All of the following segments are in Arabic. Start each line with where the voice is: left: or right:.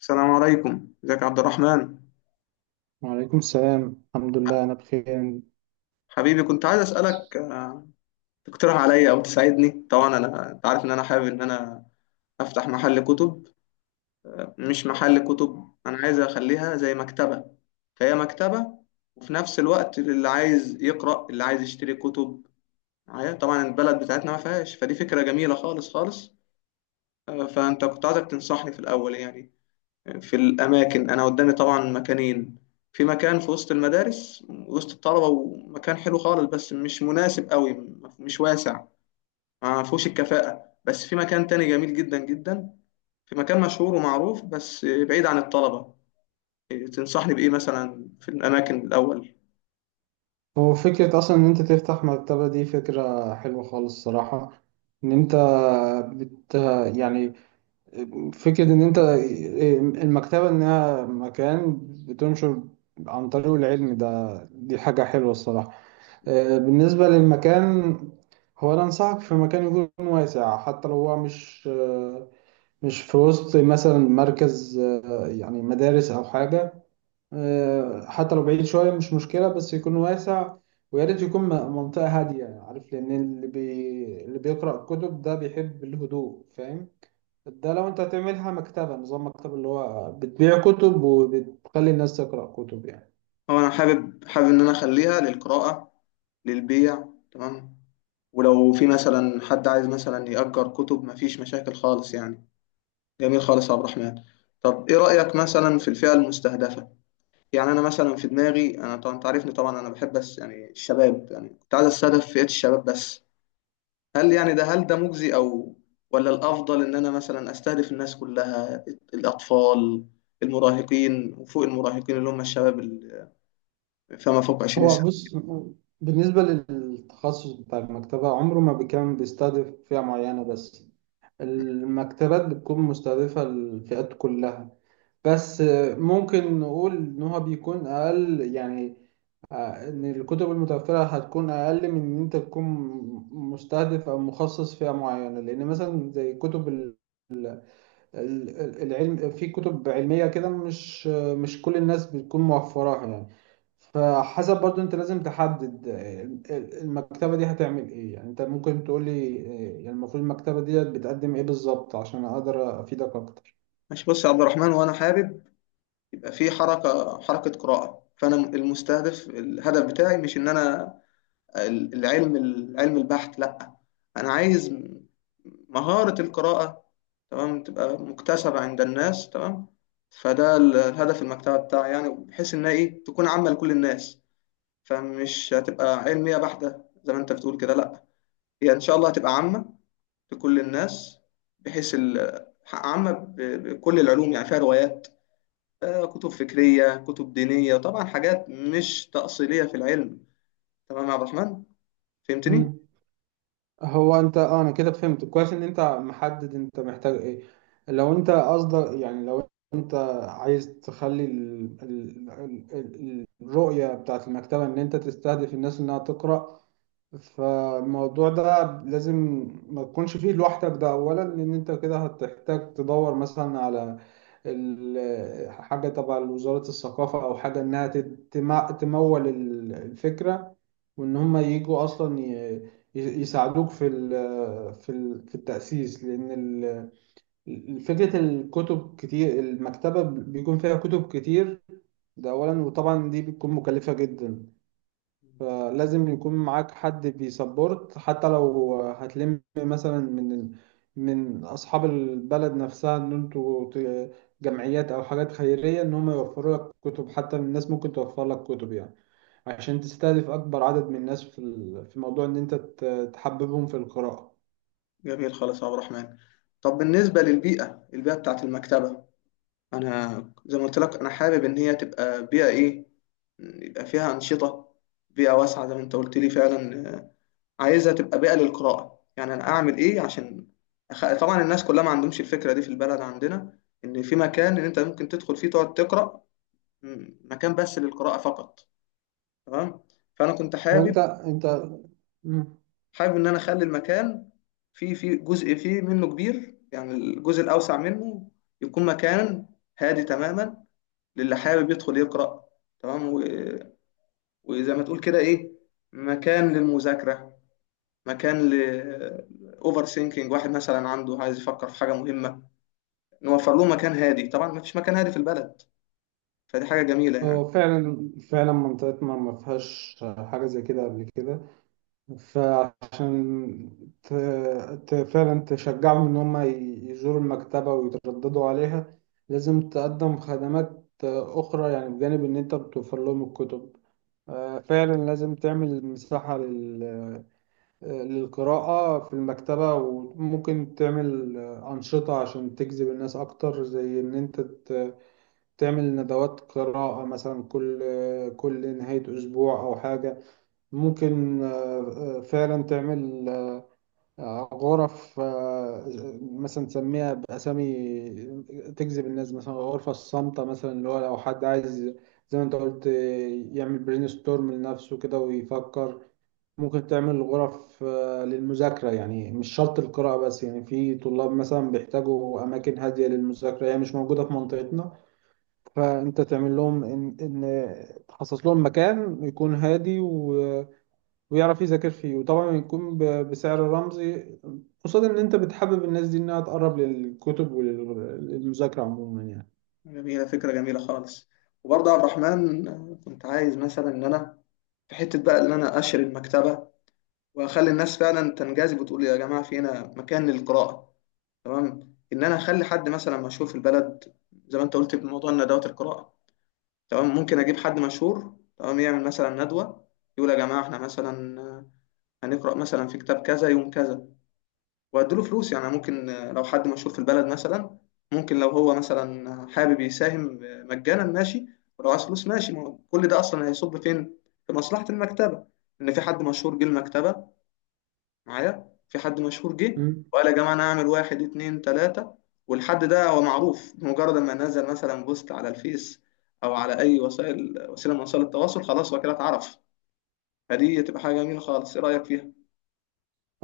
left: السلام عليكم، ازيك يا عبد الرحمن؟
right: وعليكم السلام، الحمد لله أنا بخير.
left: حبيبي كنت عايز اسالك، تقترح عليا او تساعدني. طبعا انا، انت عارف ان انا حابب ان انا افتح محل كتب. مش محل كتب، انا عايز اخليها زي مكتبه، فهي مكتبه، وفي نفس الوقت اللي عايز يقرا اللي عايز يشتري كتب معايا. طبعا البلد بتاعتنا ما فيهاش، فدي فكره جميله خالص خالص. فانت كنت عايزك تنصحني في الاول يعني في الأماكن. أنا قدامي طبعا مكانين. في مكان في وسط المدارس وسط الطلبة، ومكان حلو خالص بس مش مناسب قوي، مش واسع، ما فيهوش الكفاءة. بس في مكان تاني جميل جدا جدا، في مكان مشهور ومعروف بس بعيد عن الطلبة. تنصحني بإيه مثلا في الأماكن الأول؟
right: هو فكرة أصلا إن أنت تفتح مكتبة دي فكرة حلوة خالص الصراحة. إن أنت بت يعني فكرة إن أنت المكتبة إنها مكان بتنشر عن طريق العلم، ده دي حاجة حلوة الصراحة. بالنسبة للمكان، هو أنا أنصحك في مكان يكون واسع، حتى لو هو مش مش في وسط مثلا مركز يعني مدارس أو حاجة. حتى لو بعيد شوية مش مشكلة بس يكون واسع. ويا ريت يكون منطقة هادية، عارف، لأن اللي بيقرأ كتب ده بيحب الهدوء، فاهم؟ ده لو أنت هتعملها مكتبة، نظام مكتبة اللي هو بتبيع كتب وبتخلي الناس تقرأ كتب يعني.
left: هو أنا حابب إن أنا أخليها للقراءة، للبيع، تمام. ولو في مثلا حد عايز مثلا يأجر كتب مفيش مشاكل خالص يعني. جميل خالص يا عبد الرحمن. طب ايه رأيك مثلا في الفئة المستهدفة؟ يعني انا مثلا في دماغي، انا طبعا انت عارفني طبعا انا بحب بس يعني الشباب، يعني كنت عايز استهدف فئة الشباب بس. هل يعني ده هل ده مجزي، او ولا الافضل ان انا مثلا استهدف الناس كلها، الاطفال، المراهقين، وفوق المراهقين اللي هم الشباب اللي فما فوق 20
right: هو
left: سنة.
right: بص، بالنسبة للتخصص بتاع المكتبة، عمره ما كان بيستهدف فئة معينة بس. المكتبات بتكون مستهدفة الفئات كلها. بس ممكن نقول إن هو بيكون أقل يعني، إن الكتب المتوفرة هتكون أقل من إن أنت تكون مستهدف أو مخصص فئة معينة، لأن مثلا زي كتب العلم، في كتب علمية كده مش كل الناس بتكون موفراها يعني. فحسب برضو أنت لازم تحدد المكتبة دي هتعمل إيه، يعني أنت ممكن تقولي إيه، يعني المفروض المكتبة دي بتقدم إيه بالظبط عشان أقدر أفيدك أكتر.
left: ماشي، بص يا عبد الرحمن، وانا حابب يبقى في حركة قراءة، فانا المستهدف الهدف بتاعي مش ان انا العلم، العلم البحت لا. انا عايز مهارة القراءة تمام، تبقى مكتسبة عند الناس تمام. فده الهدف المكتبة بتاعي يعني، بحيث انها ايه تكون عامة لكل الناس. فمش هتبقى علمية بحتة زي ما انت بتقول كده، لا. هي ان شاء الله هتبقى عامة لكل الناس، بحيث عامة بكل العلوم، يعني فيها روايات، كتب فكرية، كتب دينية، طبعا حاجات مش تأصيلية في العلم. تمام يا عبد الرحمن، فهمتني؟
right: مم. هو انت انا كده فهمت كويس ان انت محدد انت محتاج ايه. لو انت قصدك، يعني لو انت عايز تخلي الرؤية بتاعت المكتبة ان انت تستهدف الناس انها تقرأ، فالموضوع ده لازم ما تكونش فيه لوحدك. ده اولا، لان انت كده هتحتاج تدور مثلا على حاجة تبع وزارة الثقافة او حاجة انها تمول الفكرة، وان هم يجوا اصلا يساعدوك في التأسيس، لان فكرة الكتب كتير، المكتبة بيكون فيها كتب كتير. ده اولا، وطبعا دي بتكون مكلفة جدا. فلازم يكون معاك حد بيسبورت، حتى لو هتلم مثلا من أصحاب البلد نفسها، إن أنتوا جمعيات أو حاجات خيرية، إن هم يوفروا لك كتب، حتى الناس ممكن توفر لك كتب يعني، عشان تستهدف أكبر عدد من الناس في موضوع إن أنت تحببهم في القراءة.
left: جميل خالص يا عبد الرحمن. طب بالنسبة للبيئة، البيئة بتاعت المكتبة، أنا زي ما قلت لك أنا حابب إن هي تبقى بيئة إيه، يبقى فيها أنشطة، بيئة واسعة زي ما أنت قلت لي فعلا. عايزها تبقى بيئة للقراءة، يعني أنا أعمل إيه عشان طبعا الناس كلها ما عندهمش الفكرة دي في البلد عندنا، إن في مكان إن أنت ممكن تدخل فيه تقعد تقرأ، مكان بس للقراءة فقط تمام. فأنا كنت
right: هو
left: حابب
right: انت انت مم.
left: حابب ان انا اخلي المكان فيه جزء فيه منه كبير، يعني الجزء الاوسع منه يكون مكان هادي تماما للي حابب يدخل يقرا تمام. وزي ما تقول كده ايه، مكان للمذاكره، مكان ل اوفر ثينكينج، واحد مثلا عنده عايز يفكر في حاجه مهمه، نوفر له مكان هادي. طبعا ما فيش مكان هادي في البلد، فدي حاجه جميله يعني.
right: هو فعلا فعلا منطقتنا ما فيهاش حاجة زي كده قبل كده. فعشان ت... فعلا تشجعهم إن هم يزوروا المكتبة ويترددوا عليها، لازم تقدم خدمات أخرى يعني بجانب إن أنت بتوفر لهم الكتب. فعلا لازم تعمل مساحة للقراءة في المكتبة، وممكن تعمل أنشطة عشان تجذب الناس أكتر، زي إن أنت تعمل ندوات قراءة مثلا كل نهاية أسبوع أو حاجة. ممكن فعلا تعمل غرف، مثلا تسميها بأسامي تجذب الناس، مثلا غرفة الصامتة مثلا، اللي هو لو حد عايز، زي ما انت قلت، يعمل برين ستورم لنفسه كده ويفكر. ممكن تعمل غرف للمذاكرة، يعني مش شرط القراءة بس، يعني في طلاب مثلا بيحتاجوا أماكن هادية للمذاكرة، هي مش موجودة في منطقتنا. فأنت تعمل لهم إن تخصص لهم مكان يكون هادي ويعرف يذاكر فيه، وطبعا يكون بسعر رمزي، قصاد ان انت بتحبب الناس دي انها تقرب للكتب وللمذاكرة عموما
left: جميله، فكره جميله خالص. وبرضه يا عبد الرحمن، كنت عايز مثلا ان انا في حته بقى ان انا اشر المكتبه، واخلي الناس فعلا تنجذب وتقول يا جماعه في هنا مكان للقراءه، تمام. ان انا اخلي حد مثلا مشهور في البلد، زي ما انت قلت بموضوع ندوات القراءه، تمام، ممكن اجيب حد مشهور تمام يعمل مثلا ندوه، يقول يا جماعه احنا مثلا، هنقرا مثلا في كتاب كذا يوم كذا. واديله فلوس يعني، ممكن لو حد مشهور في البلد مثلا، ممكن لو هو مثلا حابب يساهم مجانا ماشي، ولو عايز فلوس ماشي، ما هو كل ده اصلا هيصب فين؟ في مصلحه المكتبه، ان في حد مشهور جه المكتبه، معايا في حد مشهور جه
right: يعني.
left: وقال يا جماعه انا هعمل واحد اتنين تلاته. والحد ده هو معروف، بمجرد ما نزل مثلا بوست على الفيس او على اي وسيله من وسائل التواصل، خلاص هو كده اتعرف. فدي تبقى حاجه جميله خالص. ايه رايك فيها؟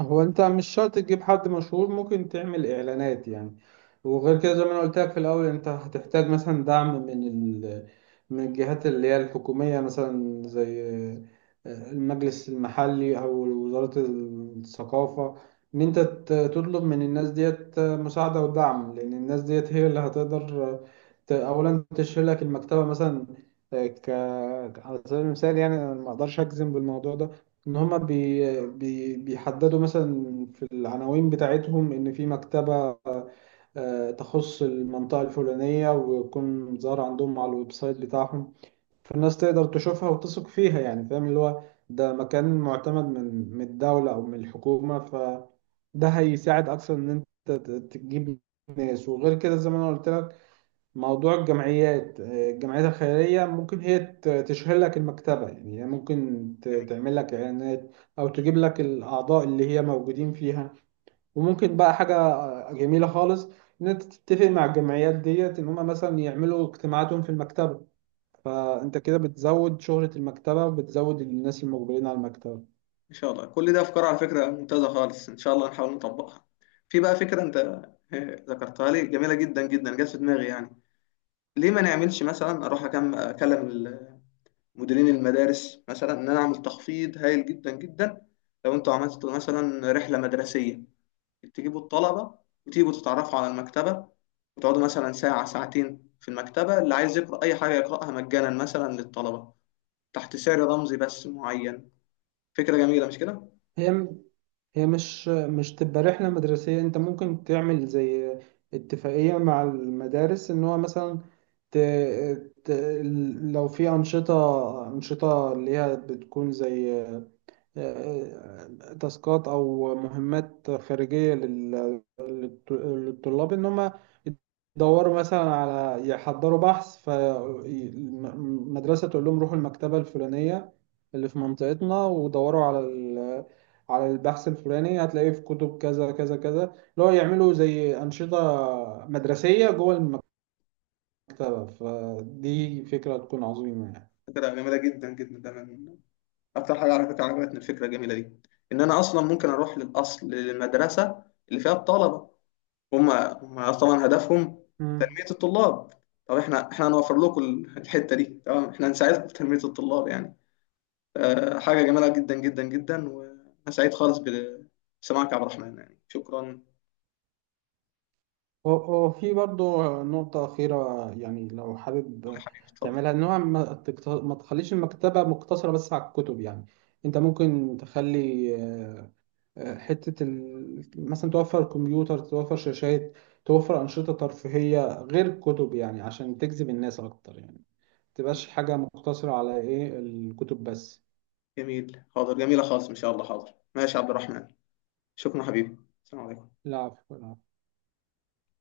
right: هو انت مش شرط تجيب حد مشهور، ممكن تعمل اعلانات يعني. وغير كده زي ما انا قلت لك في الاول، انت هتحتاج مثلا دعم من ال... من الجهات اللي هي الحكومية، مثلا زي المجلس المحلي او وزارة الثقافة، ان انت تطلب من الناس ديت مساعدة ودعم، لان الناس ديت هي اللي هتقدر، اولا تشيل لك المكتبة مثلا، آه، ك على سبيل المثال. يعني انا ما اقدرش اجزم بالموضوع ده، ان هما بي بي بيحددوا مثلا في العناوين بتاعتهم ان في مكتبة تخص المنطقة الفلانية، ويكون ظاهر عندهم على الويب سايت بتاعهم، فالناس تقدر تشوفها وتثق فيها يعني، فاهم، اللي هو ده مكان معتمد من الدولة او من الحكومة، فده هيساعد اكثر ان انت تجيب ناس. وغير كده زي ما انا قلت لك موضوع الجمعيات، الجمعيات الخيرية ممكن هي تشهر لك المكتبة، يعني هي ممكن
left: جميل.
right: تعمل لك إعلانات، أو تجيب لك الأعضاء اللي هي موجودين فيها. وممكن بقى حاجة جميلة خالص، إن أنت تتفق مع الجمعيات ديت إن هما مثلا يعملوا اجتماعاتهم في المكتبة، فأنت كده بتزود شهرة المكتبة وبتزود الناس المقبلين على المكتبة.
left: ان شاء الله كل ده افكار على فكره ممتازه خالص، ان شاء الله نحاول نطبقها. في بقى فكره انت ذكرتها لي، جميله جدا جدا، جت في دماغي يعني. ليه ما نعملش مثلا اروح اكلم مديرين المدارس مثلا ان انا اعمل تخفيض هايل جدا جدا، لو انتوا عملتوا مثلا رحله مدرسيه، تجيبوا الطلبه وتيجوا تتعرفوا على المكتبه، وتقعدوا مثلا ساعه ساعتين في المكتبه، اللي عايز يقرا اي حاجه يقراها مجانا مثلا للطلبه، تحت سعر رمزي بس معين. فكره جميله مش كده؟
right: هي م- هي مش تبقى رحلة مدرسية، انت ممكن تعمل زي اتفاقية مع المدارس، ان هو مثلا ت... ت... لو في أنشطة، اللي هي بتكون زي آه، تاسكات أو مهمات خارجية للطلاب، ان هم يدوروا مثلا على، يحضروا بحث، فالمدرسة تقول لهم روحوا المكتبة الفلانية اللي في منطقتنا ودوروا على البحث الفلاني، هتلاقيه في كتب كذا كذا كذا، اللي هو يعملوا زي أنشطة مدرسية جوه المكتبة، فدي فكرة تكون عظيمة يعني.
left: فكره جميله جدا جدا، ده من اكتر حاجه على فكره عجبتني، الفكره الجميله دي ان انا اصلا ممكن اروح للاصل للمدرسه اللي فيها الطلبه. هم هم طبعا هدفهم
right: مم.
left: تنمية الطلاب، طب احنا هنوفر لكم الحتة دي تمام، احنا هنساعدكم في تنمية الطلاب يعني. حاجة جميلة جدا جدا جدا، وانا سعيد خالص بسماعك يا عبد الرحمن، يعني شكرا، قول
right: وفي برضه نقطة أخيرة يعني لو
left: يا
right: حابب
left: حبيبي، اتفضل.
right: تعملها، إن هو ما تخليش المكتبة مقتصرة بس على الكتب يعني. أنت ممكن تخلي حتة مثلا توفر كمبيوتر، توفر شاشات، توفر أنشطة ترفيهية غير الكتب يعني عشان تجذب الناس أكتر يعني، متبقاش حاجة مقتصرة على إيه الكتب بس.
left: جميل، حاضر، جميلة خالص ان شاء الله، حاضر، ماشي يا عبد الرحمن، شكرا حبيبي، السلام عليكم.
right: لا، عفوا.